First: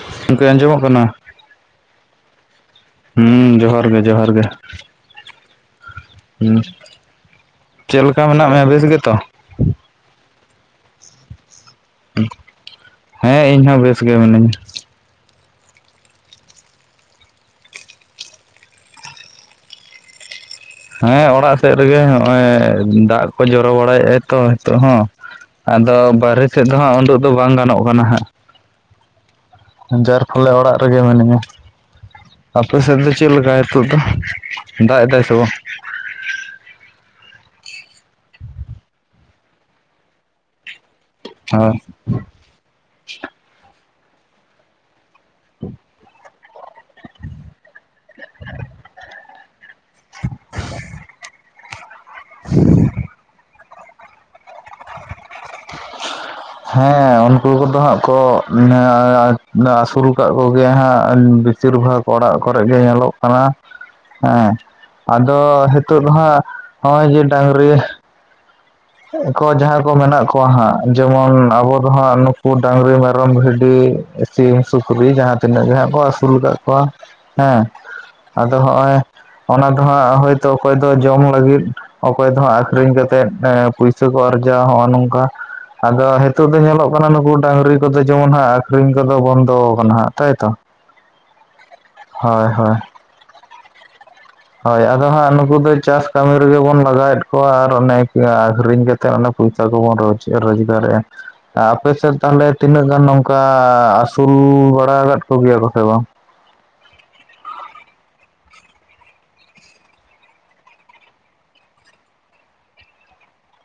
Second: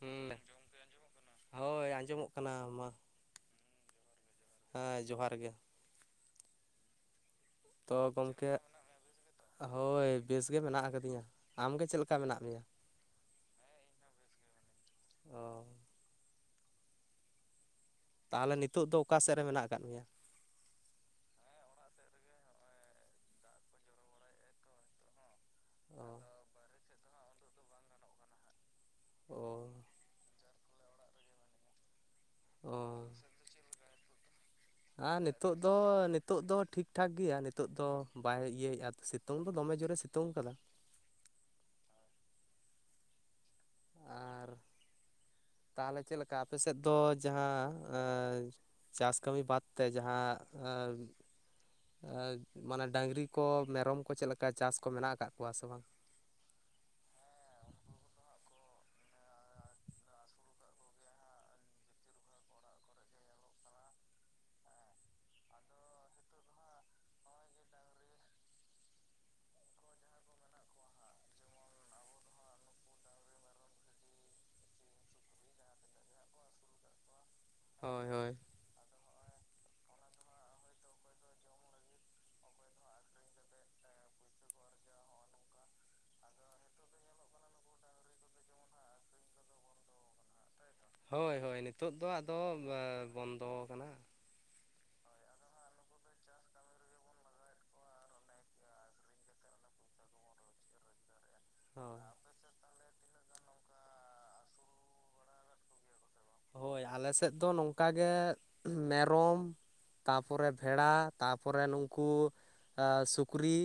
ᱦᱩᱸ ᱜᱚᱝᱠᱮ ᱟᱸᱡᱚᱢᱚᱜ ᱠᱟᱱᱟ᱾ ᱦᱳᱭ ᱟᱸᱡᱚᱢᱚᱜ ᱠᱟᱱᱟ ᱢᱟ ᱦᱩᱸ ᱡᱚᱦᱟᱨ ᱜᱮ ᱡᱚᱦᱟᱨ ᱜᱮ᱾ ᱦᱮᱸ ᱡᱚᱦᱟᱨ ᱜᱮ᱾ ᱦᱩᱸ ᱛᱚ ᱪᱮᱫ ᱞᱮᱠᱟ ᱢᱮᱱᱟᱜ ᱜᱚᱢᱠᱮ ᱢᱮᱭᱟ ᱵᱮᱥ ᱜᱮᱛᱚ ᱦᱳᱭ ᱵᱮᱥ ᱜᱮ ᱢᱮᱱᱟᱜ ᱟᱠᱟᱫᱤᱧᱟ᱾ ᱟᱢᱜᱮ ᱪᱮᱜ ᱞᱮᱠᱟ ᱢᱮᱱᱟᱜ ᱢᱮᱭᱟ? ᱦᱮᱸ ᱤᱧ ᱦᱚᱸ ᱵᱮᱥ ᱜᱮ ᱢᱤᱱᱟᱹᱧᱟ ᱚ, ᱛᱟᱦᱚᱞᱮ ᱱᱤᱛᱚᱜ ᱫᱚ ᱚᱠᱟ ᱥᱮᱫ ᱨᱮ ᱢᱮᱱᱟᱜ ᱟᱠᱟᱫ ᱢᱮᱭᱟ? ᱦᱮᱸ ᱚᱲᱟᱜ ᱥᱮᱫ ᱨᱮᱜᱮ ᱦᱚᱜᱼᱚᱭ ᱫᱟᱜ ᱠᱚ ᱡᱚᱨᱚ ᱵᱟᱲᱟᱭᱮᱭᱼᱟᱭ ᱛᱚ ᱦᱤᱛᱚᱜ ᱦᱚᱸ᱾ ᱟᱫᱚ ᱚ ᱵᱟᱨᱦᱮ ᱥᱮᱫ ᱫᱚ ᱦᱟᱸᱜ ᱩᱰᱩᱜ ᱫᱚ ᱵᱟᱝ ᱜᱟᱱᱚᱜ ᱠᱟᱱᱟ ᱦᱟᱸᱜ᱾ ᱚ ᱡᱟᱨ ᱯᱷᱚᱞᱮ ᱚᱲᱟᱜ ᱨᱮᱜᱮ ᱢᱤᱱᱟᱹᱧᱟ᱾ ᱚ ᱟᱯᱮ ᱥᱮᱫ ᱫᱚ ᱪᱮᱫ ᱞᱮᱠᱟ ᱱᱤᱛᱚᱜ ᱫᱚ ᱫᱟᱜ ᱮᱫᱟᱭ ᱥᱮ ᱵᱟᱝ? ᱛᱚ ᱱᱤᱛᱳᱜ ᱫᱚ ᱴᱷᱤᱠ ᱴᱷᱟᱠ ᱜᱮᱭᱟ ᱱᱤᱛᱳᱜ ᱫᱚ ᱵᱟᱭ ᱤᱭᱟᱹᱭᱮᱫᱼᱟ ᱥᱤᱛᱩᱝ ᱫᱚ ᱫᱚᱢᱮ ᱡᱳᱨᱮ ᱥᱤᱛᱩᱝ ᱟᱠᱟᱫᱟ᱾ [inaudible] ᱟᱨ ᱛᱟᱦᱚᱞᱮ ᱪᱮᱞᱮᱠ ᱠᱟ ᱟᱯᱮ ᱥᱮᱫ ᱫᱚ ᱡᱟᱦᱟᱸ ᱪᱟᱥ ᱠᱟᱹᱢᱤ ᱵᱟᱫ ᱛᱮ ᱡᱟᱦᱟᱸ [inaudible] ᱢᱟᱱᱮ ᱰᱟᱝᱨᱤ ᱠᱚ ᱢᱮᱨᱚᱢ ᱠᱚ ᱪᱮᱫ ᱞᱮᱠᱟ ᱪᱟᱥ ᱠᱚ ᱢᱮᱱᱟᱜ ᱟᱠᱟᱫ ᱠᱚᱣᱟ ᱥᱮ ᱵᱟᱝ? ᱦᱮᱸ ᱩᱱᱠᱩ ᱠᱚᱫᱚ ᱦᱟᱸᱜ ᱠᱚ ᱟᱹᱥᱩᱞ ᱟᱠᱟᱫ ᱠᱚᱜᱮᱭᱟ ᱦᱟᱸᱜ ᱵᱮᱥᱤᱨ ᱵᱷᱟᱜᱽ ᱚᱲᱟᱜ ᱠᱚᱨᱮ ᱜᱮ ᱧᱮᱞᱚᱜ ᱠᱟᱱᱟ ᱦᱮᱸ ᱟᱫᱚ ᱦᱤᱛᱚᱜ ᱫᱚ ᱦᱟᱸᱜ ᱾ ᱱᱚᱜᱼᱚᱭ ᱡᱮ ᱰᱟᱝᱨᱤ ᱠᱚ ᱡᱟᱦᱟᱸᱭ ᱠᱚ ᱢᱮᱱᱟᱜ ᱠᱚᱣᱟ ᱦᱟᱸᱜ, ᱡᱮᱢᱚᱱ ᱟᱵᱚ ᱫᱚ ᱦᱟᱸᱜ ᱱᱩᱠᱩ ᱰᱟᱝᱨᱤ, ᱢᱮᱨᱚᱢ, ᱵᱷᱤᱰᱤ, ᱥᱤᱢ, ᱥᱩᱠᱨᱤ ᱡᱟᱦᱟᱸ ᱛᱤᱱᱟᱹᱜ ᱜᱮᱜ ᱠᱚ ᱟᱹᱥᱩᱞ ᱟᱠᱟᱫ ᱠᱚᱣᱟ ᱦᱮᱸ ᱾ ᱦᱳᱭ ᱦᱳᱭ, ᱟᱫᱚ ᱦᱚᱜᱼᱚᱭ ᱚᱱᱟ ᱫᱚᱦᱟᱸᱜ ᱦᱳᱭᱛᱚ ᱚᱠᱚᱭ ᱫᱚ ᱡᱚᱢ ᱞᱟᱹᱜᱤᱫ, ᱚᱠᱚᱭ ᱫᱚᱦᱟᱸᱜ ᱟᱠᱷᱨᱤᱧ ᱠᱟᱛᱮᱜ ᱯᱩᱭᱥᱟᱹ ᱠᱚ ᱟᱨᱡᱟᱣᱟᱼᱟ ᱱᱚᱜᱼᱚᱭ ᱱᱚᱝᱠᱟ ᱾ ᱟᱫᱚ ᱱᱤᱛᱚᱜ ᱫᱚ ᱧᱮᱞᱚᱜ ᱠᱟᱱᱟ ᱱᱩᱠᱩ ᱰᱟᱹᱝᱨᱤ ᱠᱚᱫᱚ ᱡᱮᱢᱚᱱ ᱦᱟᱸᱜ ᱟᱠᱷᱨᱤᱧ ᱠᱚᱫᱚ ᱵᱚᱱᱫᱚ ᱟᱠᱟᱱᱟ ᱦᱟᱸᱜ ᱛᱟᱭᱛᱚ ᱾ ᱦᱳᱭ ᱦᱳᱭ ᱱᱤᱛᱚᱜ ᱫᱚ ᱟᱫᱚ ᱦᱳᱭ ᱵᱚᱱᱫᱚ ᱠᱟᱱᱟ ᱾ ᱦᱳᱭ ᱟᱫᱚ ᱦᱟᱸᱜ ᱱᱩᱠᱩ ᱫᱚ ᱪᱟᱥ ᱠᱟᱹᱢᱤ ᱨᱮᱜᱮ ᱵᱚᱱ ᱞᱟᱜᱟᱣᱮᱫ ᱠᱚᱣᱟ ᱟᱨ ᱚᱱᱮ ᱟᱹᱠᱷᱨᱤᱧ ᱠᱟᱛᱮ ᱯᱚᱭᱥᱟ ᱠᱚᱵᱚᱱ ᱨᱚᱡᱽ ᱨᱳᱡᱽᱜᱟᱨᱮᱜᱼᱟ ᱾ ᱟᱯ ᱦᱳᱭ ᱥᱮᱫ ᱛᱟᱦᱚᱞᱮ ᱛᱤᱱᱟᱹᱜ ᱜᱟᱱ ᱱᱚᱝᱠᱟ ᱥᱩᱨᱩ ᱵᱟᱲᱟ ᱟᱠᱟᱫ ᱠᱚᱜᱮᱭᱟ ᱠᱚ ᱥᱮ ᱵᱟᱝ? ᱦᱳᱭ ᱟᱞᱮ ᱥᱮᱫ ᱫᱚ ᱱᱚᱝᱠᱟᱜ ᱜᱮ ᱢᱮᱨᱚᱢ ᱛᱟᱯᱚᱨᱮ ᱵᱷᱮᱲᱟ ᱛᱟᱯᱚᱨᱮ ᱱᱩᱝᱠᱩ ᱥᱩᱠᱨᱤ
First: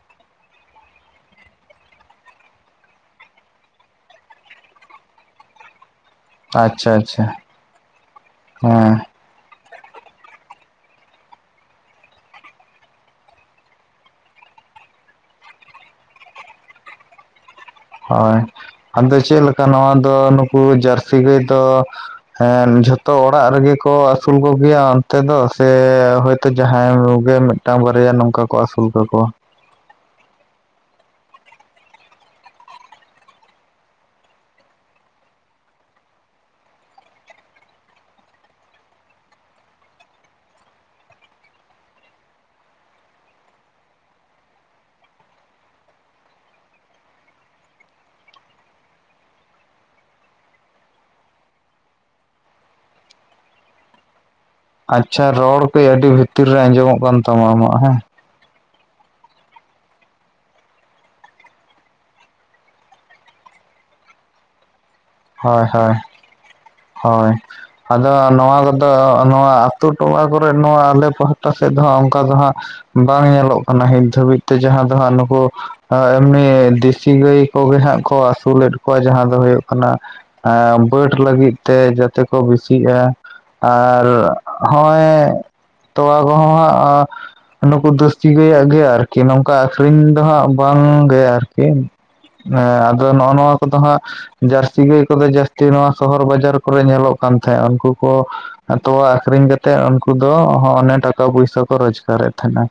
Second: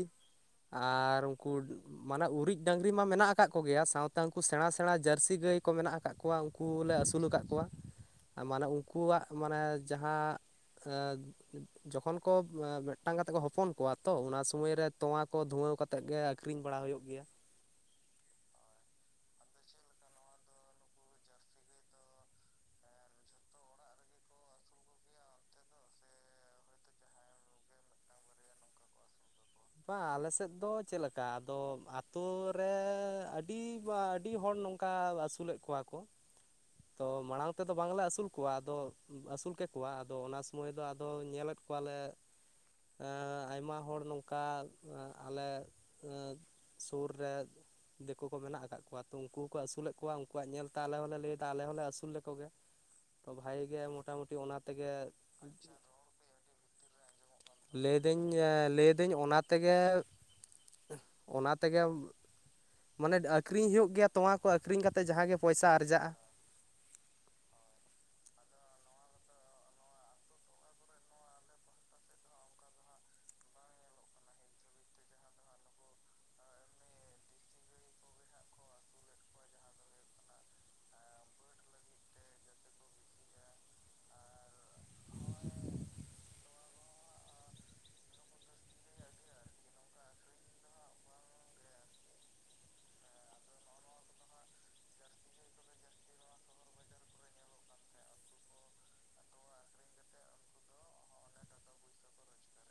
ᱟᱨ ᱩᱱᱠᱩ ᱢᱟᱱᱮ ᱩᱨᱤᱡ ᱰᱟᱝᱨᱤ ᱢᱟ ᱢᱮᱱᱟᱜ ᱟᱠᱟᱫ ᱠᱚᱜᱮᱭᱟ, ᱥᱟᱶᱛᱮ ᱩᱱᱠᱩ ᱥᱮᱬᱟ ᱥᱮᱬᱟ ᱡᱟᱹᱨᱥᱤ ᱜᱟᱹᱭ ᱠᱚ ᱢᱮᱱᱟᱜ ᱟᱠᱟᱫ ᱠᱚᱣᱟ ᱩᱱᱠᱩ ᱟᱪᱪᱷᱟ ᱞᱮ ᱟᱪᱪᱷᱟ ᱟᱹᱥᱩᱩᱞ ᱟᱠᱟᱫ ᱠᱚᱣᱟ ᱾ ᱢᱟᱱᱮ ᱦᱮᱸ ᱩᱱᱠᱩᱣᱟᱜ ᱢᱟᱱᱮ ᱡᱟᱦᱟᱸ [inaudible] ᱡᱚᱠᱷᱚᱱ ᱠᱚ ᱢᱤᱫᱴᱟᱝ ᱠᱟᱛᱮᱜ ᱠᱚ ᱦᱚᱯᱚᱱ ᱠᱚᱣᱟ ᱛᱚ ᱚᱱᱟ ᱥᱩᱢᱟᱹᱭᱨᱮ ᱛᱚᱣᱟ ᱠᱚ ᱫᱷᱩᱣᱟᱹᱣ ᱠᱟᱛᱮ ᱠᱟᱛᱮᱫ ᱜᱮ ᱟᱹᱷᱨᱤᱧ ᱵᱟᱲᱟ ᱦᱩᱭᱩᱜ ᱜᱮᱭᱟ ᱾ ᱦᱳᱭ ᱟᱫᱚ ᱪᱮᱫ ᱞᱮᱠᱟ ᱱᱚᱣᱟ ᱫᱚ ᱱᱩᱠᱩ ᱡᱟᱹᱨᱥᱤ ᱜᱟᱹᱭ ᱫᱚ ᱦᱮᱸ ᱡᱷᱚᱛᱚ ᱚᱲᱟᱜ ᱨᱮᱜᱮ ᱠᱚ ᱟᱹᱥᱩᱞ ᱠᱚᱜᱮᱭᱟ ᱚᱱᱛᱮ ᱫᱚ ᱥᱮ? ᱦᱳᱭᱛᱳ ᱡᱟᱦᱟᱸᱭ ᱠᱚᱜᱮ ᱢᱤᱫᱴᱟᱝ ᱵᱟᱨᱭᱟ ᱱᱚᱝᱠᱟ ᱠᱚ ᱟᱹᱥᱩᱞ ᱠᱟᱠᱚᱣᱟ ᱾ ᱵᱟᱝ ᱟᱞᱮ ᱥᱮᱫ ᱫᱚ ᱪᱮᱫ ᱞᱮᱠᱟ ᱟᱫᱚ ᱟᱛᱳ ᱨᱮ ᱟᱹᱰᱤ ᱟᱹᱰᱤ ᱦᱚᱲ ᱱᱚᱝᱠᱟ ᱠᱟ ᱟᱹᱥᱩᱞᱮᱫ ᱠᱚᱣᱟ ᱠᱚ ᱾ ᱛᱚ ᱢᱟᱲᱟᱝ ᱛᱮᱫᱚ ᱵᱟᱝᱞᱮ ᱟᱹᱥᱩᱞ ᱠᱚᱣᱟ, ᱟᱫᱚ ᱟᱹᱥᱩᱞ ᱠᱮᱠᱚᱣᱟ ᱟᱫᱚ ᱚᱱᱟ ᱥᱚᱢᱚᱭ ᱫᱚ ᱟᱫᱚ ᱧᱮᱞᱮᱫ ᱾ ᱠᱚᱣᱟᱞᱮ [inaudible] ᱟᱭᱢᱟ ᱦᱚᱲ ᱱᱚᱝᱠᱟ ᱟᱞᱮ ᱥᱩᱨ ᱨᱮ ᱫᱤᱠᱩ ᱠᱚ ᱢᱮᱱᱟᱜ ᱟᱠᱟᱫ ᱠᱚᱣᱟ ᱛᱚ ᱩᱱᱠᱩ ᱠᱚᱠᱚ ᱟᱹᱥᱩᱞᱮᱫ ᱠᱚᱣᱟ, ᱩᱱᱠᱩᱣᱟᱜ ᱧᱮᱞᱛᱮ ᱟᱞᱮ ᱦᱚᱸᱞᱮ ᱞᱟᱹᱭ ᱮᱫ ᱟᱞᱮ ᱦᱚᱸᱞᱮ ᱟᱹᱥᱩᱞ ᱞᱮᱠᱚᱜᱮ ᱛᱚ ᱵᱷᱟᱜᱤ ᱜᱮ ᱢᱚᱴᱟᱢᱩᱴᱤ ᱚᱱᱟᱛ ᱟᱪᱪᱷᱟ ᱨᱚᱲ ᱠᱟᱹᱡ ᱟᱹᱰᱤ ᱵᱷᱤᱛᱤᱨ ᱨᱮ ᱟᱸᱡᱚᱢᱚᱜ ᱠᱟᱱ ᱛᱟᱢᱟ ᱟᱢᱟᱜ ᱦᱮᱸ᱾ ᱞᱟᱹᱭᱫᱟᱹᱧ ᱞᱟᱹᱭᱫᱟᱹᱧ ᱚᱱᱟ ᱛᱮᱜᱮ ᱚᱱᱟ ᱛᱮᱜᱮᱢ ᱢᱟᱱᱮ ᱟᱠᱷᱨᱤᱧ ᱦᱩᱭᱩᱜ ᱜᱮᱭᱟ ᱛᱚᱣᱟ ᱠᱚ ᱟᱹᱷᱨᱤᱧ ᱠᱟᱛᱮ ᱡᱟᱦᱟᱸ ᱜᱮ ᱦᱳᱭ ᱯᱚᱭᱥᱟ ᱦᱳᱭ ᱟᱨᱡᱟᱜᱼᱟ᱾ ᱦᱳᱭ ᱟᱫᱚ ᱱᱚᱣᱟ ᱠᱚᱫᱚ ᱱᱚᱣᱟ ᱟᱛᱩ ᱴᱚᱞᱟ ᱠᱚᱨᱮᱜ ᱱᱚᱣᱟ ᱟᱞᱮ ᱯᱟᱦᱴᱟ ᱥᱮᱫ ᱫᱚ ᱚᱱᱠᱟ ᱫᱚ ᱦᱟᱸᱜ ᱵᱟᱝ ᱧᱮᱞᱚᱜ ᱠᱟᱱᱟ ᱦᱤᱡ ᱫᱷᱟᱹᱵᱤᱡ ᱛᱮ ᱡᱟᱦᱟᱸ ᱫᱚ ᱦᱟᱸᱜ ᱱᱩᱠᱩ ᱮᱢᱱᱤ ᱫᱮᱥᱤ ᱜᱟᱹᱭ ᱠᱚᱜᱮ ᱦᱟᱸᱜ ᱠᱚ ᱟᱹᱥᱩᱞᱮᱫ ᱠᱚᱣᱟ ᱡᱟᱦᱟᱸ ᱫᱚ ᱦᱩᱭᱩᱜ ᱠᱟᱱᱟ ᱵᱟᱹᱰ ᱞᱟᱹᱜᱤᱫ ᱛᱮ ᱡᱟᱛᱮ ᱠᱚ ᱵᱮᱥᱤᱜᱼᱟ ᱟᱨ ᱦᱚᱸᱭ ᱛᱚᱣᱟ ᱠᱚᱦᱚᱸ ᱦᱟᱸᱜ ᱱᱩᱠᱩ ᱫᱟᱹᱥᱛᱤ ᱜᱟᱹᱭᱟᱜ ᱟᱨᱠᱤ ᱱᱚᱝᱠᱟ ᱟᱠᱷᱨᱤᱧ ᱫᱚ ᱦᱟᱸᱜ ᱵᱟᱝᱜᱮ ᱟᱨᱠᱤ᱾ ᱮᱸ ᱟᱫᱚ ᱱᱚᱜᱼᱚ ᱱᱚᱣᱟ ᱠᱚᱫᱚ ᱦᱟᱸᱜ ᱡᱟᱹᱨᱥᱤ ᱜᱟᱹᱭ ᱠᱚᱫᱚ ᱡᱟᱹᱥᱛᱤ ᱱᱚᱣᱟ ᱥᱚᱦᱚᱨ ᱵᱟᱡᱟᱨ ᱠᱚᱨᱮ ᱧᱮᱞᱚᱜ ᱠᱟᱱ ᱛᱟᱦᱮᱸᱫ ᱩᱱᱠᱩ ᱠᱚ ᱛᱚᱣᱟ ᱟᱠᱷᱨᱤᱧ ᱠᱟᱛᱮᱜ ᱩᱱᱠᱩ ᱫᱚ ᱚᱱᱮ ᱴᱟᱠᱟ ᱯᱚᱭᱥᱟ ᱠᱚ ᱨᱚᱡᱜᱟᱨᱮᱫ ᱛᱟᱦᱮᱸᱱᱟ᱾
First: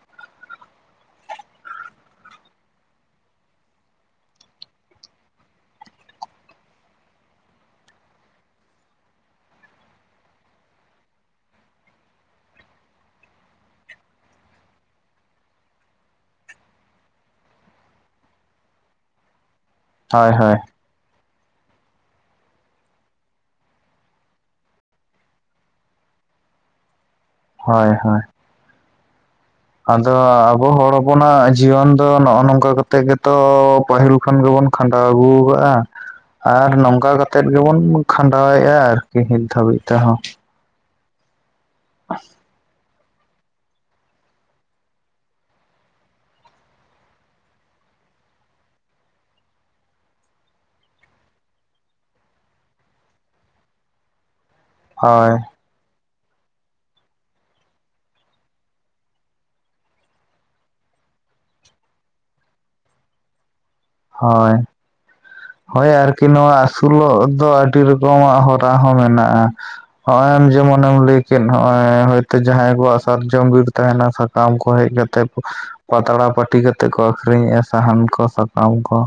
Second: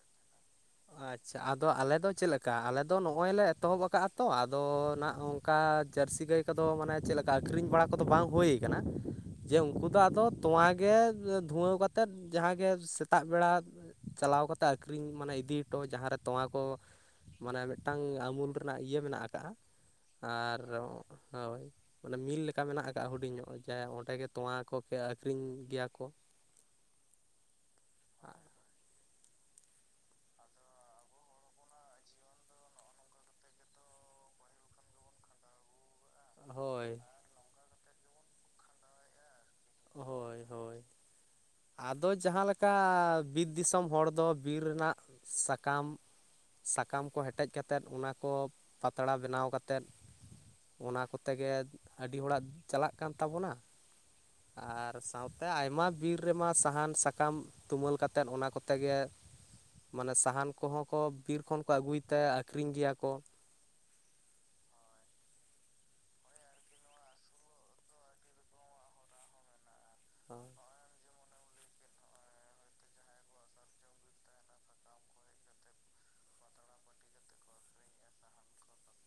ᱟᱪᱪᱷᱟ ᱟᱫᱚ ᱟᱞᱮᱫᱚ ᱪᱮᱫᱞᱮᱠᱟ ᱟᱞᱮᱫᱚ ᱱᱚᱜᱼᱚᱭ ᱞᱮ ᱮᱛᱚᱦᱚᱵ ᱟᱠᱟᱜᱼᱟ ᱛᱚ ᱟᱫᱚ ᱱᱟᱜ ᱩᱝᱴ ᱠᱟ ᱡᱟᱹᱨᱥᱤ ᱜᱟᱹᱭ ᱠᱚᱫᱚ ᱢᱟᱱᱮ ᱪᱮᱫ ᱞᱮᱠᱟ ᱟᱹᱠᱷᱨᱤᱧ ᱵᱟᱲᱟ ᱠᱚᱫᱚ ᱵᱟᱝ ᱦᱩᱭ ᱠᱟᱱᱟ᱾ ᱡᱮ ᱩᱱᱠᱩ ᱫᱚ ᱟᱫᱚ ᱛᱳᱣᱟᱜᱮ ᱫᱷᱩᱣᱟᱹᱣ ᱠᱟᱛᱮᱫ ᱡᱟᱦᱟᱸᱜᱮ ᱥᱮᱛᱟᱜ ᱵᱮᱲᱟ ᱪᱟᱞᱟᱣ ᱠᱟᱛᱮ ᱟᱠᱷᱨᱤᱧ ᱢᱟᱱᱮ ᱤᱫᱤ ᱴᱚ ᱡᱟᱦᱟᱸ ᱨᱮ ᱛᱚᱣᱟᱸ ᱠᱚ ᱢᱟᱱᱮ ᱢᱤᱫᱴᱟᱝ ᱟᱢᱩᱞ ᱨᱮᱱᱟᱜ ᱤᱭᱟᱹ ᱢᱮᱱᱟᱜ ᱠᱟᱜᱼᱟ ᱦᱳᱭ ᱦᱳᱭ ᱟᱨ ᱦᱳᱭ ᱚᱱᱮ ᱢᱤᱞ ᱞᱮᱠᱟ ᱢᱮᱱᱟᱜ ᱠᱟᱜᱼᱟ ᱦᱩᱰᱤᱧ ᱧᱚᱜ ᱡᱟᱦᱟᱸ ᱚᱸᱰᱮ ᱜᱮ ᱛᱚᱣᱟ ᱠᱚᱯᱮ ᱟᱹᱠᱷᱨᱤᱧ ᱜᱮᱭᱟ ᱠᱚ ᱦᱳᱭ ᱦᱳᱭ ᱟᱫᱚ ᱟᱵᱚ ᱦᱚᱲ ᱦᱚᱯᱚᱱᱟᱜ ᱡᱤᱭᱚᱱ ᱫᱚ ᱱᱚᱜᱼᱚ ᱱᱚᱝᱠᱟ ᱠᱟᱛᱮᱜ ᱜᱮᱛᱚ ᱯᱟᱹᱦᱤᱞ ᱠᱷᱚᱱ ᱜᱮᱵᱚᱱ ᱠᱷᱟᱸᱰᱟᱣ ᱟᱹᱜᱩ ᱠᱟᱜᱼᱟ ᱟᱨ ᱦᱳᱭ ᱱᱚᱝᱠᱟ ᱠᱟᱛᱮ ᱜᱮᱵᱚᱱ ᱠᱷᱟᱸᱰᱟᱣᱮᱼᱟ ᱟᱨᱠᱤ ᱱᱤᱛ ᱫᱷᱟᱹᱵᱤᱡ ᱛᱮᱦᱚᱸ ᱦᱳᱭ ᱦᱳᱭ ᱟᱫᱚ ᱡᱟᱦᱟᱸ ᱞᱮᱠ ᱟ ᱵᱤᱨ ᱫᱤᱥᱚᱢ ᱦᱚᱲ ᱫᱚ ᱵᱤᱨ ᱨᱮᱱᱟᱜ ᱥᱟᱠᱟᱢ ᱥᱟᱠᱟᱢ ᱠᱚ ᱦᱮᱴᱮᱡ ᱠᱟᱛᱮᱫ ᱚᱱᱟ ᱠᱚ ᱯᱟᱛᱲᱟ ᱵᱮᱱᱟᱣ ᱠᱟᱛᱮᱫ ᱚᱱᱟ ᱠᱚᱛᱮ ᱜᱮ ᱟᱹᱰᱤ ᱦᱚᱲᱟᱜ ᱪᱟᱞᱟᱜ ᱠᱟᱱ ᱛᱟᱵᱚᱱᱟ ᱟᱨ ᱦᱳᱭ ᱥᱟᱶᱛᱮ ᱟᱭᱢᱟ ᱵᱤᱨ ᱨᱮᱢᱟ ᱥᱟᱦᱟᱱ ᱥᱟᱠᱟᱢ ᱛᱩᱢᱟᱹᱞ ᱠᱟᱛᱮᱫ ᱚᱱᱟ ᱠᱚᱛᱮ ᱜᱮ ᱢᱟᱱᱮ ᱥᱟᱦᱟᱱ ᱠᱚᱦᱚᱸ ᱠᱚ ᱵᱤᱨ ᱠᱷᱚᱱ ᱠᱚ ᱟᱹᱜᱩᱭ ᱛᱮ ᱟᱠᱷᱨᱤᱧ ᱜᱮᱭᱟ ᱠᱚ ᱦᱳᱭ ᱦᱳᱭ ᱟᱨᱠᱤ ᱱᱚᱣᱟ ᱟᱹᱥᱩᱞᱚᱜ ᱫᱚ ᱟᱹᱰᱤ ᱨᱚᱠᱚᱢᱟᱜ ᱦᱚᱨᱟ ᱦᱚᱸ ᱢᱮᱱᱟᱜᱼᱟ᱾ ᱦᱚᱸᱚᱭ ᱟᱢ ᱡᱮᱢᱚ ᱱᱮᱢ ᱞᱟᱹᱭ ᱠᱮᱫ ᱱᱚᱜᱚᱭ ᱦᱚᱭᱛᱳ ᱡᱟᱦᱟᱸᱭ ᱠᱚᱣᱟᱜ ᱥᱟᱨᱡᱚᱢ ᱵᱤᱨ ᱛᱟᱦᱮᱱᱟ ᱥᱟᱠᱟᱢ ᱠᱚ ᱦᱮᱡ ᱠᱟᱛᱮ ᱯᱟᱛᱲᱟ ᱯᱟᱹᱴᱤ ᱠᱟᱛᱮᱜ ᱠᱚ ᱟᱠᱷᱨᱤᱧᱮᱜᱼᱟ ᱥᱟᱦᱟᱱ ᱠᱚ ᱥᱟᱠᱟᱢ ᱠᱚ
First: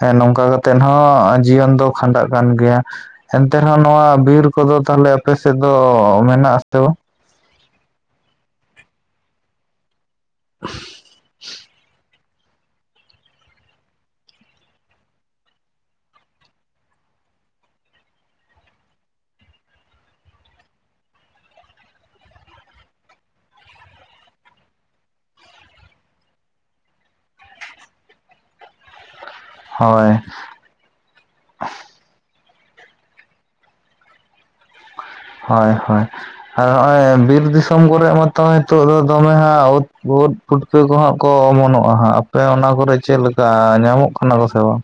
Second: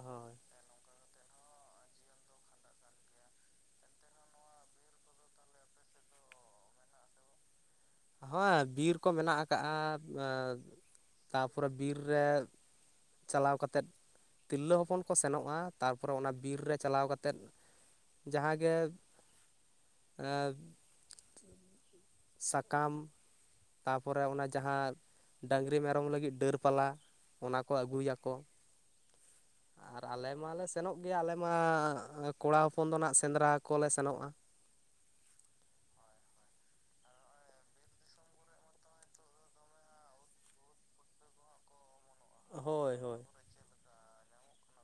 ᱦᱮᱸ ᱱᱚᱝᱠᱟ ᱠᱟᱛ ᱛᱮᱦᱚᱸ ᱡᱤᱭᱚᱱ ᱫᱚ ᱠᱷᱟᱸᱰᱟᱜ ᱠᱟᱱ ᱜᱮᱭᱟ ᱮᱱᱛᱮ ᱨᱮᱦᱚᱸ ᱱᱚᱣᱟ ᱵᱤᱨ ᱠᱚᱫᱚ ᱛᱟᱦᱚᱞᱮ ᱟᱯᱮᱥᱮᱫ ᱫᱚ ᱢᱮᱱᱟᱜ ᱟᱥᱮ ᱵᱟ? ᱦᱳᱭ ᱵᱤᱨ ᱠᱚ ᱢᱮᱱᱟᱜᱟ ᱠᱟᱜᱼᱟ ᱛᱟᱯᱚᱨᱮ ᱵᱤᱨ ᱨᱮ ᱪᱟᱞᱟᱣ ᱠᱟᱛᱮᱫ ᱛᱤᱨᱞᱟᱹ ᱦᱚᱯᱚᱱ ᱠᱚ ᱥᱮᱱᱚᱜᱼᱟ ᱛᱟᱨᱯᱚᱨᱮ ᱚᱱᱟ ᱵᱤᱨ ᱨᱮ ᱪᱟᱞᱟᱣ ᱠᱟᱛᱮᱫ ᱡᱟᱦᱟᱸ ᱜᱮ ᱮ ᱥᱟᱠᱟᱢ ᱛᱟᱯᱚᱨᱮ ᱚᱱᱟ ᱡᱟᱦᱟᱸ ᱰᱟᱝᱨᱤ ᱢᱮᱨᱚᱢ ᱞᱟᱹᱜᱤᱫ ᱰᱟᱹᱨ ᱯᱟᱞᱟ ᱚᱱᱟ ᱠᱚ ᱟᱹᱜᱩᱭᱟᱠᱚ᱾ ᱟᱨ ᱦᱳᱭ ᱟᱞᱮ ᱢᱟᱞᱮ ᱥᱮᱱᱚᱜ ᱜᱮᱭᱟ ᱟᱞᱮᱢᱟ ᱠᱚᱲᱟ ᱦᱚᱯᱚᱱ ᱫᱚ ᱱᱟᱦᱟᱜ ᱥᱮᱸᱫᱽᱨᱟ ᱠᱚᱞᱮ ᱥᱮᱱᱚᱜᱼᱟ᱾ ᱦᱳᱭ ᱦᱳᱭ ᱟᱨ ᱱᱚᱜᱼᱚᱭ ᱵᱤᱨ ᱫᱤᱥᱚᱢ ᱠᱚᱨᱮ ᱢᱟᱛᱚ ᱱᱤᱛᱚᱜ ᱫᱚ ᱫᱚᱢᱮ ᱦᱟᱸᱜ ᱩᱫ ᱩᱫ ᱯᱩᱴᱠᱟᱹ ᱠᱚ ᱦᱟᱸᱜ ᱠᱚ ᱚᱢᱚᱱᱚᱜᱼᱟ ᱦᱟᱸᱜ ᱟᱯᱮ ᱚᱱᱟ ᱠᱚᱨᱮ ᱦᱳᱭ ᱪᱮᱫ ᱦᱳᱭ ᱞᱮᱠᱟ ᱧᱟᱢᱚᱜ ᱠᱟᱱᱟ ᱠᱚ ᱥᱮ ᱵᱟᱝ?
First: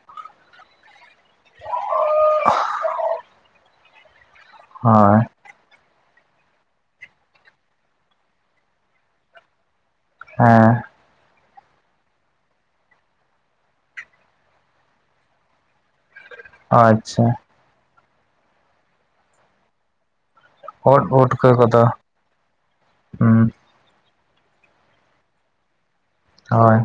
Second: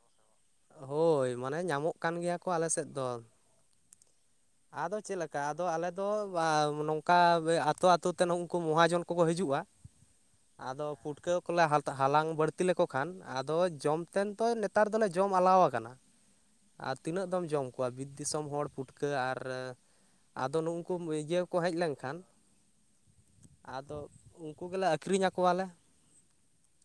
ᱦᱳᱭ ᱢᱟᱱᱮ ᱧᱟᱢᱚᱜ ᱠᱟᱱ ᱜᱮᱭᱟ ᱠᱚ ᱟᱞᱮ ᱥᱮᱫ ᱫᱚ ᱟᱫᱚ ᱪᱮᱫ ᱦᱳᱭ ᱞᱮᱠᱟ ᱟᱫᱚ ᱟᱞᱮ ᱫᱚ ᱱᱚᱝᱠᱟ ᱟᱛᱳ ᱟᱛᱳ ᱛᱮ ᱩᱱᱠᱩ ᱢᱚᱦᱟᱡᱚᱱ ᱠᱚᱠᱚ ᱦᱤᱡᱩᱜᱼᱟ᱾ ᱦᱮᱸ ᱟᱫᱚ ᱯᱩᱴᱠᱟᱹ ᱠᱚᱞᱮ ᱦᱟᱞᱟᱝ ᱵᱟᱹᱲᱛᱤ ᱞᱮᱠᱚ ᱠᱷᱟᱱ ᱟᱫᱚ ᱡᱚᱢ ᱛᱮᱱ ᱛᱚ ᱱᱮᱛᱟᱨ ᱫᱚᱞᱮ ᱡᱚᱢ ᱟᱞᱟᱣ ᱠᱟᱱᱟ᱾ [inaudible] ᱟᱨ ᱛᱤᱱᱟᱹᱜ ᱫᱚᱢ ᱡᱚᱢ ᱠᱚᱣᱟ ᱵᱤᱫ ᱫᱤᱥᱚᱢ ᱦᱚᱲ ᱯᱩᱴᱠᱟᱹ ᱟᱨ ᱟᱫᱚ ᱱᱩᱝᱠᱩ ᱳᱫ ᱤᱭᱟᱹ ᱯᱩᱴᱠᱟᱹ ᱠᱚ ᱦᱮᱡ ᱠᱚᱫᱚ ᱞᱮᱱᱠᱷᱟᱱ ᱦᱩᱸ ᱟᱫᱚ ᱩᱱᱠᱩ ᱜᱮᱞᱮ ᱟᱹᱠᱷᱨᱤᱧ ᱟᱠᱚᱣᱟᱞᱮ ᱦᱳᱭ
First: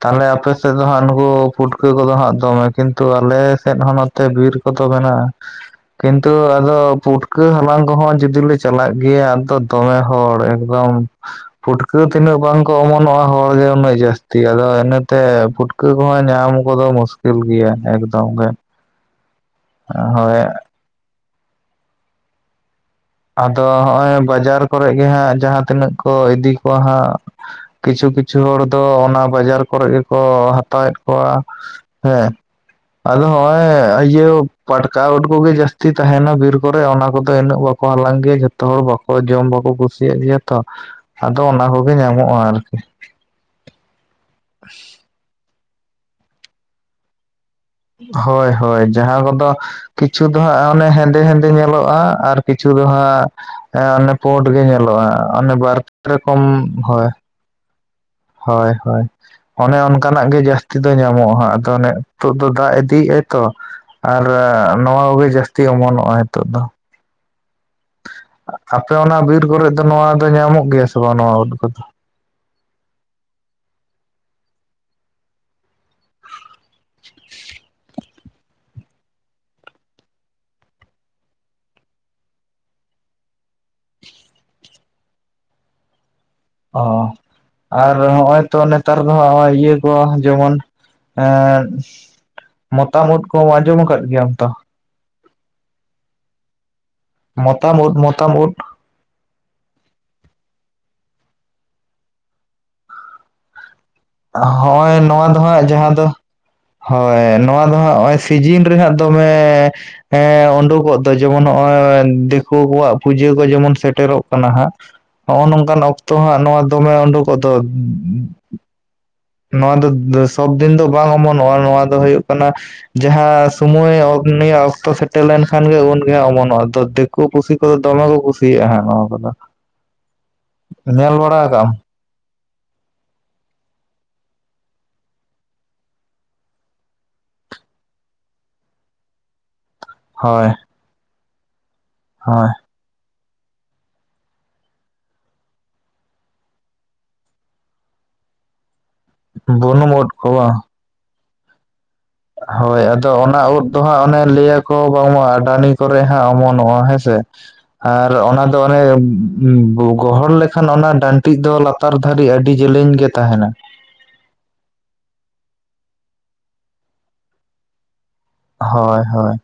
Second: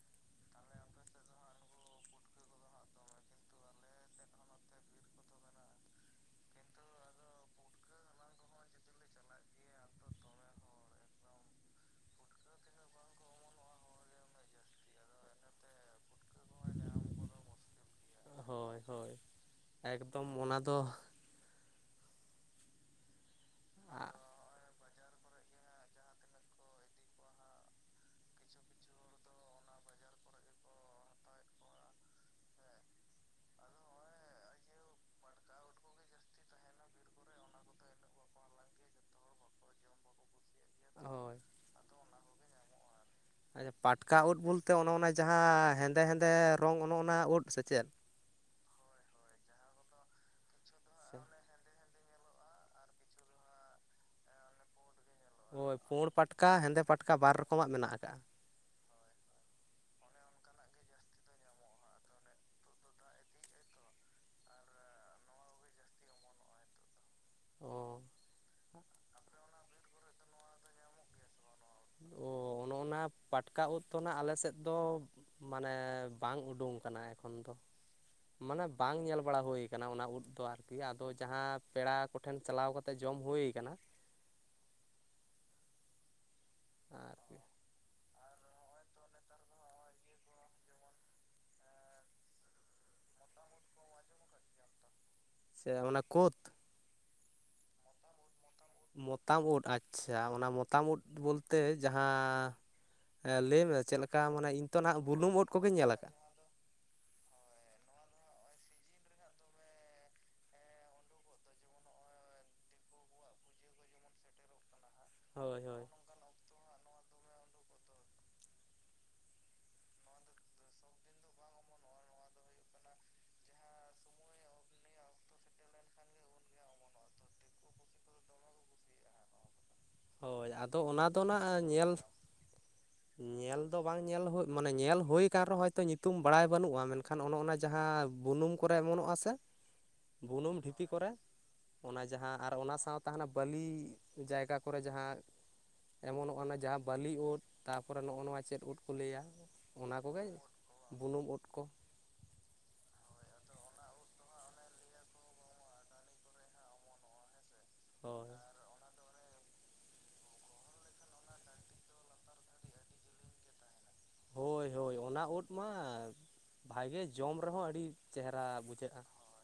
ᱛᱟᱦᱚᱞᱮ ᱟᱯᱮ ᱥᱮᱫ ᱫᱚ ᱦᱟᱸᱜ ᱱᱩᱠᱩ ᱯᱷᱩᱴᱠᱟᱹ ᱠᱚᱫᱚ ᱦᱟᱸᱜ ᱫᱚᱢᱮ ᱠᱤᱱᱛᱩ ᱟᱞᱮ ᱥᱮᱫ ᱦᱚᱸ ᱱᱚᱛᱮ ᱵᱤᱨ ᱠᱚᱫᱚ ᱢᱮᱱᱟᱜᱼᱟ ᱠᱤᱱᱛᱩ ᱟᱫᱚ ᱯᱩᱴᱠᱟᱹ ᱦᱟᱞᱟᱝ ᱠᱚᱦᱚᱸ ᱡᱩᱫᱤ ᱞᱮ ᱪᱟᱞᱟᱜ ᱜᱮᱭᱟ ᱟᱫᱚ ᱫᱚᱢᱮ ᱦᱚᱲ ᱮᱠᱫᱚᱢ ᱯᱷᱩᱴᱠᱟᱹ ᱛᱤᱱᱟᱹᱜ ᱵᱟᱝᱠᱚ ᱚᱢᱚᱱᱚᱜᱼᱟ ᱦᱚᱲ ᱜᱮ ᱩᱱᱟᱹᱜ ᱡᱟᱹᱥᱛᱤ ᱛᱤ ᱟᱫᱚ ᱤᱱᱟᱹᱛᱮ ᱯᱷᱩᱴᱠᱟᱹ ᱠᱚᱦᱚᱸ ᱧᱟᱢ ᱠᱚᱫᱚ ᱢᱩᱥᱠᱤᱞ ᱜᱮᱭᱟ ᱮᱠᱫᱚᱢ ᱜᱮ ᱦᱳᱭ ᱦᱳᱭ ᱮᱠᱫᱚᱢ ᱦᱳᱭ ᱚᱱᱟ ᱫᱚ ᱟᱫᱚ ᱦᱚᱜᱼᱚᱭ ᱵᱟᱡᱟᱨ ᱠᱚᱨᱮ ᱜᱮ ᱦᱟᱸᱜ ᱡᱟᱦᱟᱸ ᱛᱤᱱᱟᱹᱜ ᱠᱚ ᱤᱫᱤ ᱠᱚᱣᱟ ᱦᱟᱸᱜ ᱠᱤᱪᱷᱩ ᱠᱤᱪᱷᱩ ᱦᱚᱲ ᱫᱚ ᱚᱱᱟ ᱵᱟᱡᱟᱨ ᱠᱚᱨᱮᱜ ᱜᱮᱠᱚ ᱦᱟᱛᱟᱣᱮᱫ ᱠᱚᱣᱟ᱾ ᱦᱮᱸ ᱟᱫᱚ ᱦᱚᱸᱜᱼᱚᱭ ᱤᱭᱟᱹ ᱯᱟᱴᱠᱟ ᱩᱰᱠᱩ ᱜᱤ ᱡᱟᱹᱥᱛᱤ ᱛᱟᱦᱮᱱᱟ ᱵᱤᱨ ᱠᱚᱨᱮ ᱚᱱᱟ ᱠᱚᱫᱮ ᱤᱱᱟᱹᱜ ᱵᱟᱯ ᱠᱚ ᱦᱟᱞᱟᱝ ᱜᱮᱭᱟ ᱡᱚᱛᱚ ᱦᱚᱲ ᱵᱟᱠᱚ ᱡᱚᱢ ᱵᱟᱠᱚ ᱠᱩᱥᱤᱭᱟᱜ ᱜᱮᱭᱟ ᱛᱚ ᱦᱳᱭ ᱟᱫᱚ ᱚᱱᱟ ᱜᱤ ᱧᱟᱢᱚᱜᱼᱟ ᱟᱨᱠᱤ᱾ ᱯᱟᱴᱠᱟ ᱩᱫ ᱵᱩᱞᱛᱮ ᱚᱱᱚ ᱚᱱᱟ ᱡᱟᱦᱟᱸ ᱦᱮᱸᱫᱮ ᱦᱮᱸᱫᱮ ᱨᱚᱝ ᱚᱱᱚ ᱚᱱᱟ ᱩᱫ ᱥᱮᱪᱮᱫ? ᱦᱚᱭ ᱦᱚᱭ ᱡᱟᱦᱟᱸ ᱠᱚᱫᱚ ᱠᱤᱪᱷᱩ ᱫᱚ ᱦᱟᱸᱜ ᱚᱱᱮ ᱦᱮᱸᱫᱮ ᱦᱮᱸᱫᱮ ᱧᱮᱞᱚᱜ ᱵᱟᱜ ᱟᱨ ᱠᱤᱪᱷᱩ ᱫᱚ ᱦᱟᱸᱜ ᱮᱸ ᱚᱱᱮ ᱯᱳᱴ ᱜᱤ ᱧᱮᱞᱚᱜᱼᱟ᱾ ᱚᱱᱮ ᱦᱳᱭ ᱵᱟᱨ ᱯᱮ ᱯᱩᱸᱰ ᱨᱚᱠᱚᱢ ᱯᱟᱴᱠᱟ ᱦᱮᱸᱫᱮ ᱯᱟᱴᱠᱟ ᱵᱟᱨ ᱨᱚᱠᱚᱢᱟᱜ ᱢᱮᱱᱟᱜ ᱟᱠᱟᱜᱼᱟ᱾ ᱦᱚᱭ ᱦᱚᱭ ᱚᱱᱮ ᱚᱱᱠᱟᱱᱟᱜ ᱜᱤ ᱡᱟᱹᱥᱛᱤ ᱫᱚ ᱧᱟᱢᱚᱜᱼᱟ ᱦᱟᱸᱜ ᱟᱫᱚ ᱚᱱᱮ ᱛᱩᱜ ᱫᱚ ᱫᱟᱜ ᱤᱫᱤᱭᱮᱜᱼᱟᱭ ᱛᱚ ᱟᱨ ᱱᱚᱣᱟ ᱠᱚᱜᱤ ᱡᱟᱹᱥᱛᱤ ᱚᱢᱚᱱᱚᱜᱼᱟ ᱱᱤᱛᱚᱜ ᱫᱚ᱾ ᱚ ᱟᱯᱮ ᱚᱱᱟ ᱵᱤᱨ ᱠᱚᱨᱮᱜ ᱫᱚ ᱱᱚᱣᱟ ᱫᱚ ᱧᱟᱢᱚᱜ ᱜᱮᱭᱟ ᱥᱮ ᱵᱟᱝ ᱱᱚᱣᱟ ᱩᱫ ᱠᱚᱫᱚ᱾ ᱚ ᱚᱱᱼᱚᱱᱟ ᱯᱟᱴᱠᱟ ᱩᱫ ᱫᱚ ᱱᱟᱜ ᱟᱞᱮ ᱥᱮᱫ ᱫᱚ ᱢᱟᱱᱮ ᱵᱟᱝ ᱩᱰᱩᱝ ᱠᱟᱱᱟ ᱮᱠᱷᱚᱱ ᱫᱚ᱾ ᱢᱟᱱᱮ ᱵᱟᱝ ᱧᱮᱞ ᱵᱟᱲᱟ ᱦᱩᱭ ᱠᱟᱱᱟ ᱚᱱᱟ ᱩᱫ ᱫᱚ ᱟᱨᱠᱤ ᱟᱫᱚ ᱡᱟᱦᱟᱸ ᱯᱮᱲᱟ ᱴᱷᱮᱱ ᱪᱟᱞᱟᱣ ᱠᱟᱛᱮ ᱡᱚᱢ ᱦᱩᱭ ᱟᱠᱟᱱᱟ᱾ ᱚᱻ ᱟᱨᱠᱤ ᱟᱨ ᱦᱚᱸᱜᱼᱚᱭ ᱛᱚ ᱱᱮᱛᱟᱨ ᱫᱚ ᱦᱟᱸᱜ ᱤᱭᱟᱹ ᱠᱚ ᱡᱮᱢᱚᱱ ᱮᱸ ᱢᱚᱛᱟᱢ ᱩᱫ ᱠᱚᱢ ᱟᱸᱡᱚᱢ ᱟᱠᱟᱫ ᱜᱮᱭᱟᱢ ᱛᱚ? ᱥᱮ ᱚᱱᱟ ᱠᱳᱫᱽ᱾ ᱢᱚᱛᱟᱢ ᱩᱫ ᱢᱚᱛᱟᱢ ᱩᱫ ᱢᱚᱛᱟᱢ ᱩᱫ ᱟᱪᱪᱷᱟ ᱚᱱᱟ ᱢᱚᱛᱟᱢ ᱩᱫ ᱵᱚᱞᱛᱮ ᱡᱟᱦᱟᱸ ᱦᱮᱸ ᱞᱟᱹᱭ ᱢᱮ ᱪᱮᱫ ᱞᱮᱠᱟ ᱢᱟᱱᱮ ᱤᱧ ᱛᱚᱱᱟᱜ ᱦᱚᱸᱜᱼᱚᱭ ᱱᱚᱣᱟ ᱵᱩᱞᱩᱝ ᱫᱚ ᱩᱫ ᱦᱟᱸᱜ ᱠᱚᱜᱤᱧ ᱧᱮᱞ ᱡᱟᱦᱟᱸ ᱫᱚ ᱟᱠᱟᱜᱼᱟ᱾ ᱦᱳᱭ ᱱᱚᱣᱟ ᱫᱚ ᱦᱟᱸᱜ ᱦᱚᱸᱜᱼᱚᱭ ᱥᱤᱡᱤᱱ ᱨᱮ ᱦᱟᱸᱜ ᱫᱚᱢᱮ ᱮᱸ ᱩᱸᱰᱩᱠᱚᱜ ᱫᱚ ᱡᱮᱢᱚᱱ ᱦᱚᱜᱼᱚᱭ ᱫᱤᱠᱩ ᱠᱚᱣᱟᱜ ᱯᱩᱡᱟᱹ ᱠᱚ ᱡᱮᱢᱚᱱ ᱥᱮᱴᱮᱨᱚᱜ ᱠᱟᱱᱟ ᱦᱟᱸᱜ ᱦᱚᱸᱜᱼᱚ ᱦᱳᱭ ᱱᱚᱝᱠᱟᱱ ᱦᱳᱭ ᱚᱠᱛᱚ ᱦᱟᱸᱜ ᱱᱚᱣᱟ ᱫᱚᱢᱮ ᱩᱸᱰᱩᱠᱚᱜ ᱫᱚ [inaudible] ᱱᱚᱣᱟ ᱫᱚ ᱥᱚᱵᱫᱤᱱ ᱫᱚ ᱵᱟᱝ ᱚᱢᱚᱱᱚᱜᱼᱟ ᱱᱚᱣᱟ ᱫᱚ ᱦᱩᱭᱩᱜ ᱠᱟᱱᱟ ᱡᱟᱦᱟᱸ ᱥᱚᱢᱚᱭ ᱩᱱᱤᱭᱟᱹ ᱚᱠᱛᱚ ᱥᱮᱴᱮᱨ ᱞᱮᱱᱠᱷᱟᱱ ᱜᱮ ᱩᱱᱜᱮ ᱦᱟᱸᱜ ᱚᱢᱚᱱᱚᱜᱼᱟ [unintelligible] ᱠᱩ ᱯᱩᱥᱤ ᱠᱚᱫᱚ ᱫᱚᱢᱮ ᱠᱚ ᱠᱩᱥᱤᱭᱟᱜᱼᱟ ᱦᱟᱸᱜ ᱱᱚᱣᱟ ᱠᱚᱫᱚ᱾ ᱦᱳᱭ ᱟᱫᱚ ᱚᱱᱟ ᱧᱮᱞ ᱫᱚ ᱵᱟᱲᱟ ᱠᱟᱜ ᱱᱟᱸᱜ ᱟᱢ ᱧᱮᱞ ᱧᱮᱞ ᱫᱚ ᱵᱟᱝ ᱧᱮᱞ ᱦᱩᱜ ᱢᱟᱱᱮ ᱧᱮᱞ ᱦᱩᱭ ᱠᱟᱱ ᱨᱮᱦᱚᱸ ᱦᱚᱭᱛᱚ ᱧᱩᱛᱩᱢ ᱵᱟᱲᱟᱭ ᱵᱟᱹᱱᱩᱜᱼᱟ ᱢᱮᱱᱠᱷᱟᱱ ᱚᱱᱮ ᱚᱱᱟ ᱡᱟᱦᱟᱸ ᱵᱩᱱᱩᱢ ᱠᱚᱨᱮ ᱚᱢᱚᱱᱚᱜᱼᱟ ᱥᱮ? ᱦᱳᱭ ᱵᱩᱱᱩᱢ ᱰᱷᱤᱯᱤ ᱠᱚᱨᱮ ᱚᱱᱟ ᱡᱟᱦᱟᱸ ᱦᱳᱭ ᱟᱨ ᱚᱱᱟ ᱥᱟᱶ ᱛᱟᱦᱮᱱᱟ ᱵᱟᱹᱞᱤ ᱡᱟᱭᱜᱟ ᱠᱚᱨᱮ ᱡᱟᱦᱟᱸ ᱚᱢᱚᱱᱚᱜᱼᱟ ᱚᱱᱟ ᱡᱟᱦᱟᱸ ᱵᱟᱹᱞᱤ ᱩᱫ ᱛᱟᱯᱚᱨᱮ ᱱᱚᱜᱼᱚ ᱱᱚᱣᱟ ᱪᱮᱫ ᱩᱫ ᱠᱚ ᱞᱟᱹᱭᱟ ᱵᱩᱱᱩᱢ ᱚᱱᱟ ᱩᱫ ᱠᱚᱜᱮ ᱠᱚ ᱵᱟᱝ ᱵᱩᱱᱩᱢ ᱩᱫ ᱠᱚ ᱦᱳᱭ ᱟᱫᱚ ᱚᱱᱟ ᱩᱫ ᱫᱚ ᱦᱟᱸᱜ ᱚᱱᱮ ᱞᱟᱹᱭᱟᱠᱚ ᱵᱟᱝᱢᱟ ᱟᱰᱟᱱᱤ ᱠᱚᱨᱮᱜ ᱦᱟᱸᱜ ᱚᱢᱚᱱᱚᱜᱼᱟ ᱦᱚᱭ ᱥᱮ? ᱟᱨ ᱦᱳᱭ ᱚᱱᱟ ᱫᱚ [unintelligible] ᱜᱚᱦᱚᱲ ᱞᱮᱠᱷᱟᱱ ᱚᱱᱟ ᱰᱟᱹᱱᱴᱤᱜ ᱫᱚ ᱞᱟᱛᱟᱨ ᱫᱷᱟᱹᱨᱤᱡ ᱟᱹᱰᱤ ᱡᱮᱞᱮᱧ ᱜᱮ ᱛᱟᱦᱮᱱᱟ᱾ ᱦᱳᱭ ᱦᱳᱭ ᱚᱱᱟ ᱩᱫ ᱢᱟ ᱵᱷᱟᱜᱮ ᱡᱚᱢ ᱨᱮᱦᱚᱸ ᱟᱹᱰᱤ ᱪᱮᱦᱨᱟ ᱵᱩᱡᱷᱟᱹᱜᱼᱟ᱾ ᱦᱳᱸ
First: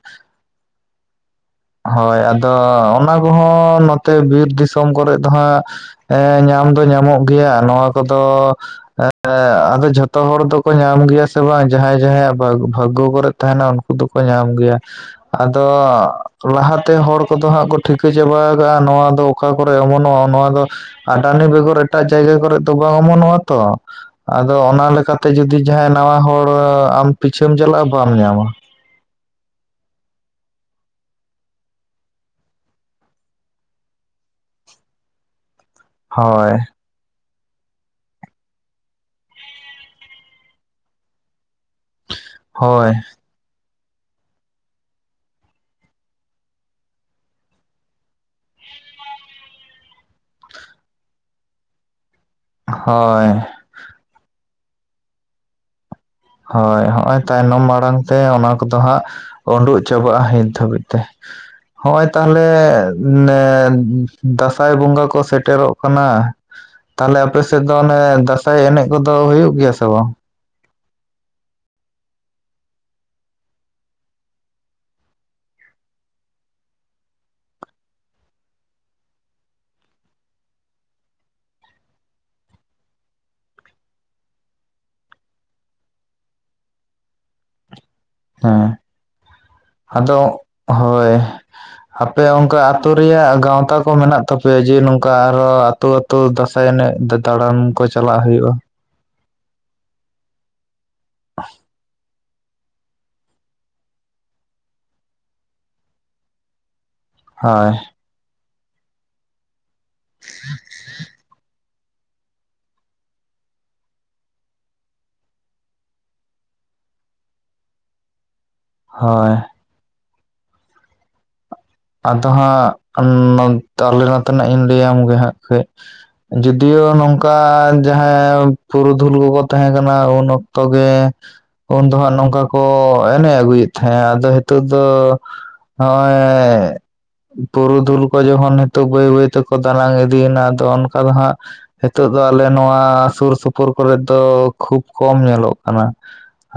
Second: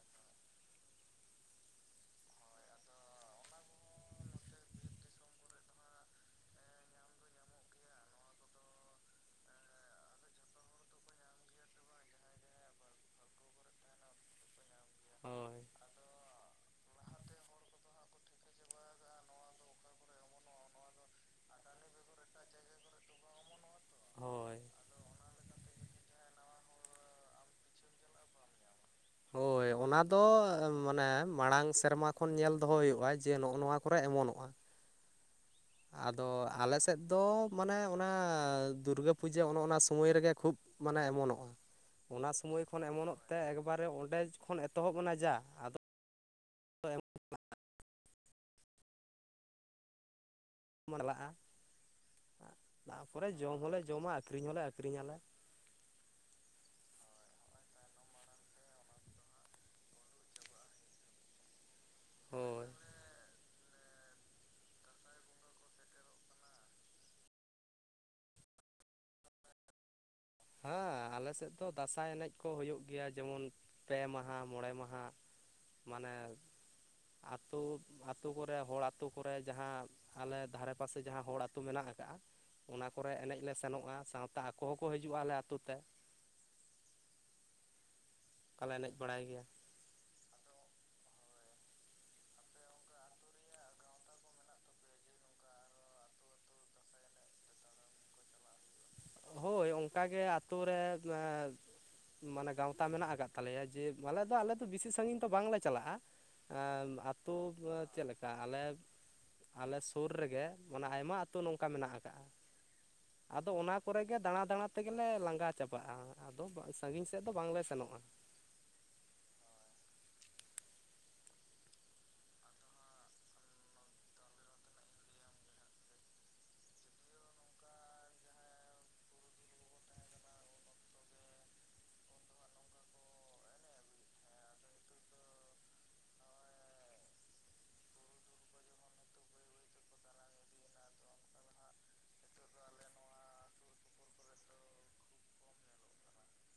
ᱦᱳᱭ ᱟᱫᱚ ᱚᱱᱟ ᱠᱚᱦᱚᱸ ᱱᱚᱛᱮ ᱵᱤᱨ ᱫᱤᱥᱚᱢ ᱠᱚᱨᱮᱜ ᱫᱚ ᱦᱟᱸᱜ ᱮᱸ ᱧᱟᱢ ᱫᱚ ᱧᱟᱢᱚᱜ ᱜᱮᱭᱟ ᱱᱚᱣᱟ ᱠᱚᱫᱚ [unintelligible] ᱟᱫᱚ ᱡᱷᱚᱛᱚ ᱦᱚᱲ ᱫᱚᱠᱚ ᱧᱟᱢ ᱜᱮᱭᱟ ᱥᱮ ᱵᱟᱝ ᱡᱟᱦᱟᱸᱭ ᱡᱟᱦᱟᱸᱭᱟᱜ ᱵᱟᱼᱵᱷᱟᱜᱽᱜᱚ ᱠᱚᱨᱮᱫ ᱛᱟᱦᱮᱱᱟ ᱩᱱᱠᱩ ᱫᱚᱠᱚ ᱧᱟᱢ ᱜᱮᱭᱟ ᱦᱳᱭ ᱟᱫᱚ ᱛᱚ ᱞᱟᱦᱟ ᱛᱮ ᱦᱚᱲ ᱠᱚᱫᱚ ᱦᱟᱸᱜ ᱠᱚ ᱴᱷᱤᱠᱟᱹ ᱪᱟᱵᱟ ᱟᱠᱟᱜᱼᱟ ᱱᱚᱣᱟ ᱫᱚ ᱚᱠᱟ ᱠᱚᱨᱮ ᱚᱢᱚᱱᱚᱜᱼᱟ ᱱᱚᱣᱟ ᱫᱚ ᱟᱰᱟᱱᱤ ᱵᱮᱜᱚᱨ ᱮᱴᱟᱜ ᱡᱟᱭᱜᱟ ᱠᱚᱨᱮᱫ ᱫᱚ ᱵᱟᱝ ᱚᱢᱚᱱᱚᱜᱼᱟ ᱛᱚ ᱟᱫᱚ ᱦᱳᱭ ᱚᱱᱟ ᱞᱮᱠᱟᱛᱮ ᱡᱩᱫᱤ ᱡᱟᱦᱟᱸᱭ ᱱᱟᱶᱟ ᱦᱚᱲ ᱟᱢ ᱯᱤᱪᱷᱟᱹᱢ ᱪᱟᱞᱟᱜᱼᱟ ᱵᱟᱢ ᱧᱟᱢᱟ᱾ ᱦᱳᱭ [inaudible] ᱚᱱᱟ ᱫᱚ ᱢᱟᱱᱮ ᱢᱟᱲᱟᱝ ᱥᱮᱨᱢᱟ ᱠᱷᱚᱱ ᱧᱮᱞ ᱫᱚᱦᱚ ᱦᱩᱭᱩᱜᱼᱟ ᱡᱮ ᱱᱚᱜᱼᱚ ᱱᱚᱣᱟ ᱠᱚᱨᱮ ᱟᱭᱢᱚᱱᱚᱜᱼᱟ ᱟᱫᱚ ᱦᱳᱭ ᱟᱞᱮ ᱥᱮᱫ ᱫᱚ ᱢᱟᱱᱮ ᱚᱱᱟ ᱫᱩᱨᱜᱟᱹ ᱯᱩᱡᱟᱹ ᱚᱱᱮ ᱚᱱᱟ ᱥᱚᱢᱚᱭ ᱨᱮᱜᱮ ᱠᱷᱩᱵᱽ ᱢᱟᱱᱮ ᱚᱢᱚᱱᱚᱜᱼᱟ ᱾ ᱚᱱᱟ ᱥᱚᱢᱚᱭ ᱠᱷᱚᱱ ᱦᱳᱭ ᱚᱢᱚᱱᱚᱜ ᱛᱮ ᱮᱠᱵᱟᱨᱮ ᱚᱸᱰᱮ ᱠᱷᱚᱱ ᱮᱛᱚᱦᱚᱵ ᱮᱱᱟ ᱡᱟ ᱟᱫᱚ ᱢᱟᱰᱞᱟᱜᱼᱟ ᱦᱳᱭ ᱛᱟᱯᱚᱨᱮ ᱡᱚᱢ ᱦᱚᱸᱞᱮ ᱡᱚᱢᱟ ᱟᱹᱠᱷᱨᱤᱧ ᱦᱚᱸᱞᱮ ᱟᱹᱠᱷᱨᱤᱧᱟ ᱞᱮ ᱾ ᱦᱳᱭ ᱦᱚᱸᱜᱼᱚᱭ ᱛᱟᱭᱱᱚᱢ ᱢᱟᱲᱟᱝ ᱛᱮ ᱚᱱᱟ ᱠᱚᱫᱚ ᱦᱟᱸᱜ, ᱩᱸᱰᱩᱩᱜ ᱪᱟᱵᱟᱜᱼᱟ ᱱᱤᱛ ᱫᱷᱟᱹᱵᱤᱡ ᱛᱮ ᱦᱚᱜᱼᱚᱭ ᱛᱟᱦᱞᱮ ᱦᱳᱭ [inaudible] ᱫᱟᱸᱥᱟᱭ ᱵᱚᱸᱜᱟ ᱠᱚ ᱥᱮᱴᱮᱨᱚᱜ ᱠᱟᱱᱟ ᱾ ᱛᱟᱦᱞᱮ ᱟᱯᱮ ᱥᱮᱫ ᱫᱚ ᱚᱱᱮ ᱫᱟᱸᱥᱟᱭ ᱮᱱᱮᱡ ᱠᱚᱫᱚ ᱦᱩᱭᱩᱜ ᱜᱮᱭᱟ ᱥᱮ ᱵᱟᱝ? ᱦᱮᱸ ᱟᱞᱮ ᱥᱮᱫ ᱫᱚ ᱫᱟᱸᱥᱟᱭ ᱮᱱᱮᱡ ᱠᱚ ᱦᱩᱭᱩᱜ ᱜᱮᱭᱟ ᱡᱮᱢᱚᱱ ᱯᱮ ᱢᱟᱦᱟ, ᱢᱚᱬᱮ ᱢᱟᱦᱟ, ᱢᱟᱱᱮ ᱟᱹᱛᱩ ᱟᱹᱛᱩ ᱠᱚᱨᱮ ᱦᱚᱲ ᱟᱹᱛᱩ ᱠᱚᱨᱮ ᱡᱟᱦᱟᱸ ᱟᱞᱮ ᱫᱷᱟᱨᱮ ᱯᱟᱥᱮ ᱡᱟᱦᱟᱸ ᱦᱚᱲ ᱟᱹᱛᱩ ᱢᱮᱱᱟᱜ ᱟᱠᱟᱜᱼᱟ ᱚᱱᱟ ᱠᱚᱨᱮ ᱮᱱᱮᱡ ᱞᱮ ᱥᱮᱱᱚᱜᱼᱟ ᱥᱟᱶᱛᱟ ᱟᱠᱚ ᱦᱚᱸᱠᱚ ᱦᱟᱹᱡᱩᱜᱼᱟ ᱟᱞᱮ ᱟᱹᱛᱩ ᱛᱮ᱾ [inaudible] ᱠᱟᱞᱮ ᱮᱱᱮᱡ ᱵᱟᱲᱟᱭ ᱜᱮᱭᱟ ᱾ ᱟᱫᱚᱜ ᱦᱳᱭ ᱦᱟᱯᱮ ᱚᱸᱠᱟ ᱟᱹᱛᱩ ᱨᱮᱭᱟᱜ ᱜᱟᱶᱛᱟ ᱠᱚ ᱢᱮᱱᱟᱜ ᱛᱟᱯᱮᱭᱟ ᱡᱮ ᱱᱚᱝᱠᱟ ᱟᱨᱦᱚ ᱟᱹᱛᱩ ᱟᱹᱛ- ᱛᱩ ᱫᱟᱸᱟᱭ ᱮᱱᱮᱡ ᱫᱟ ᱫᱟᱬᱟᱱ ᱠᱚ ᱪᱟᱞᱟᱜ ᱦᱩᱭᱩᱜᱼᱟ ᱾ ᱦᱳᱭ ᱚᱸᱠᱟ ᱜᱮ ᱟᱹᱛᱩ ᱨᱮᱱ ᱮᱸ ᱢᱟᱱᱮ ᱜᱟᱶᱛᱟ ᱢᱮᱱᱟᱜ ᱟᱠᱟᱫ ᱛᱟᱞᱮᱭᱟ ᱡᱮ ᱢᱟ ᱟᱞᱮ ᱫᱚ ᱟᱞᱮ ᱫᱚ ᱵᱮᱥᱤ ᱥᱟᱺᱜᱤᱧ ᱫᱚ ᱵᱟᱝ ᱞᱮ ᱪᱟᱞᱟᱜᱼᱟ ᱾ ᱟᱸᱢ ᱟᱯ ᱛᱩᱵᱽ ᱦᱳᱭ ᱪᱮᱫ ᱞᱮᱠᱟ ᱟᱞᱮ ᱟᱞᱮ ᱥᱩᱨ ᱨᱮᱜᱮ ᱢᱟᱱᱮ ᱟᱭᱢᱟ ᱟᱹᱛᱩ ᱱᱚᱝ- ᱠᱟ ᱢᱮᱱᱟᱜ ᱟᱠᱟᱜᱼᱟ, ᱟᱫᱚ ᱚᱱᱟ ᱠᱚᱨᱮ ᱜᱮ ᱫᱟᱬᱟ ᱫᱟᱬᱟ ᱛᱮᱜᱮ ᱞᱮ ᱞᱟᱸᱜᱟ ᱪᱟᱵᱟᱜᱼᱟ ᱟᱫᱚ ᱵᱟ ᱥᱟᱺᱜᱤᱧ ᱥᱮᱫ ᱫᱚ ᱵᱟᱝ ᱞᱮ ᱥᱮᱱᱚᱜᱼᱟ ᱾ ᱦᱳᱭ᱾ ᱟᱫᱚ ᱦᱟᱸᱜ ᱱᱚᱻᱛ ᱟᱞᱮ ᱱᱚᱛᱮ ᱱᱟᱜ ᱤᱧ ᱞᱟᱹᱭ ᱟᱢ ᱜᱮ ᱦᱟᱸᱜ ᱠᱟᱹᱡ, ᱡᱚᱫᱤᱭᱳ ᱱᱚᱝᱠᱟ ᱡᱟᱦᱟᱸᱭ ᱯᱩᱨᱩᱫᱷᱩᱞ ᱠᱚᱠᱚ ᱛᱟᱦᱮᱸ ᱠᱟᱱᱟ ᱩᱱ ᱚᱠᱛᱚ ᱜᱮ ᱩᱱ ᱫᱚ ᱦᱟᱸᱜ ᱱᱚᱝᱠᱟ ᱠᱚ ᱮᱱᱮᱜ ᱟᱹᱜᱩᱭᱮᱫ ᱛᱟᱦᱮᱸᱼᱟ, ᱟᱫᱚ ᱦᱤᱛᱚᱜ ᱫᱚ ᱦᱚᱸᱜᱼᱚᱭ ᱯᱩᱨᱩᱫᱷᱩᱞ ᱠᱚ ᱡᱚᱠᱷᱚᱱ ᱱᱤᱛᱚᱜ ᱵᱟᱹᱭ- ᱵᱟᱹᱭ ᱛᱮᱠᱚ ᱫᱟᱱᱟᱝ ᱤᱫᱤᱭᱮᱱᱟ, ᱟᱫᱚ ᱚᱱᱠᱟ ᱫᱚ ᱦᱟᱸᱜ ᱦᱮᱛᱚᱜ ᱫᱚ ᱟᱞᱮ ᱱᱚᱣᱟ ᱥᱩᱨ ᱥᱩᱯᱩᱨ ᱠᱚᱨᱮ ᱫᱚ ᱠᱷᱩᱵ ᱠᱚᱢ ᱧᱮᱞᱚᱜ ᱠᱟᱱᱟ᱾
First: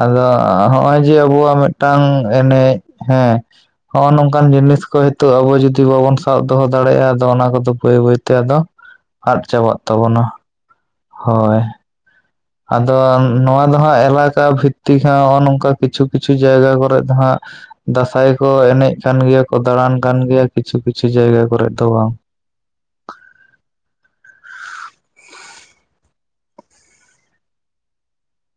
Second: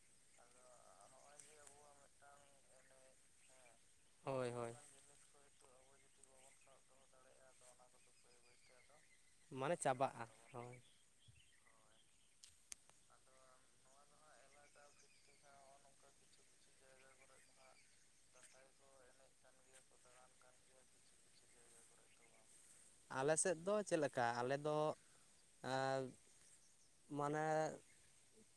ᱟᱫᱚ ᱚᱸ ᱦᱚᱸᱜᱼᱚᱭ ᱡᱮ ᱟᱵᱚᱣᱟᱜ ᱢᱮᱫᱴᱟᱝ ᱮᱱᱮᱡ ᱦᱮᱸ, ᱦᱚᱸᱜᱼᱚ ᱱᱚᱝᱠᱟᱱ ᱦᱳᱭ ᱦᱳᱭ ᱡᱤᱱᱤᱥ ᱠᱚ ᱦᱤᱛᱚᱜ ᱟᱵᱚ ᱡᱩᱫᱤ ᱵᱟᱵᱚᱱ ᱥᱟᱵ ᱫᱚᱦᱚ ᱫᱟᱲᱮᱭᱟᱜᱼᱟ, ᱟᱫᱚ ᱚᱱᱟ ᱠᱚᱫᱚ ᱵᱟᱹᱭ ᱵᱟᱹᱭ ᱛᱮ ᱟᱫᱚ ᱟᱫ ᱢᱟᱱᱮ ᱪᱟᱵᱟᱜ ᱛᱟᱵᱚᱱᱟ ᱪᱟᱵᱟᱜᱼᱟ ᱦᱳᱭ ᱦᱳᱭ ᱾ ᱟᱫᱚ ᱱᱚᱣᱟ ᱫᱚ ᱦᱟᱸᱜ ᱮᱞᱟᱠᱟ ᱵᱷᱤᱛᱼᱛᱤ ᱠᱚᱦᱚᱸ ᱱᱚᱜᱼᱚ ᱱᱚᱝᱠᱟ ᱠᱤᱪᱷᱩ ᱠᱤᱪᱷᱩ ᱡᱟᱭᱜᱟ ᱠᱚᱨᱮᱫ ᱫᱚ ᱦᱟᱸᱜ, ᱫᱟᱸᱥᱟᱭ ᱠᱚ ᱮᱱᱮᱡ ᱠᱟᱱ ᱜᱮᱭᱟ ᱠᱚ ᱫᱟᱬᱟᱱ ᱠᱟᱱ ᱜᱮᱭᱟ ᱠᱤᱪᱷᱩ-ᱠᱤᱪᱷᱩ ᱡᱟᱭᱜᱟ ᱠᱚᱨᱮᱫ ᱫᱚ ᱵᱟᱝ ᱾ ᱟᱞᱮ ᱥᱮᱫ ᱫᱚ ᱪᱮᱫ ᱞᱮᱠᱟ ᱟᱞᱮ ᱫᱚ ᱮᱸ ᱢᱟᱱᱮᱻ,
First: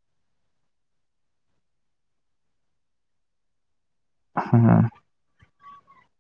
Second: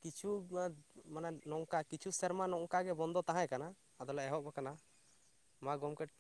ᱠᱤᱪᱷᱩᱻᱜᱽ ᱮᱸ ᱢᱟᱱᱮ ᱱᱚᱝᱠᱟ ᱠᱤᱪᱷᱩ ᱥᱮᱨᱢᱟ ᱱᱚᱝᱠᱟ ᱜᱮ ᱵᱚᱱᱫᱚ ᱛᱟᱦᱮᱸ ᱠᱟᱱᱟ, ᱟᱫᱚ ᱞᱮ ᱮᱦᱚᱵ ᱦᱮᱸ ᱟᱠᱟᱱᱟ, ᱢᱟ ᱜᱚᱝᱠᱮᱴ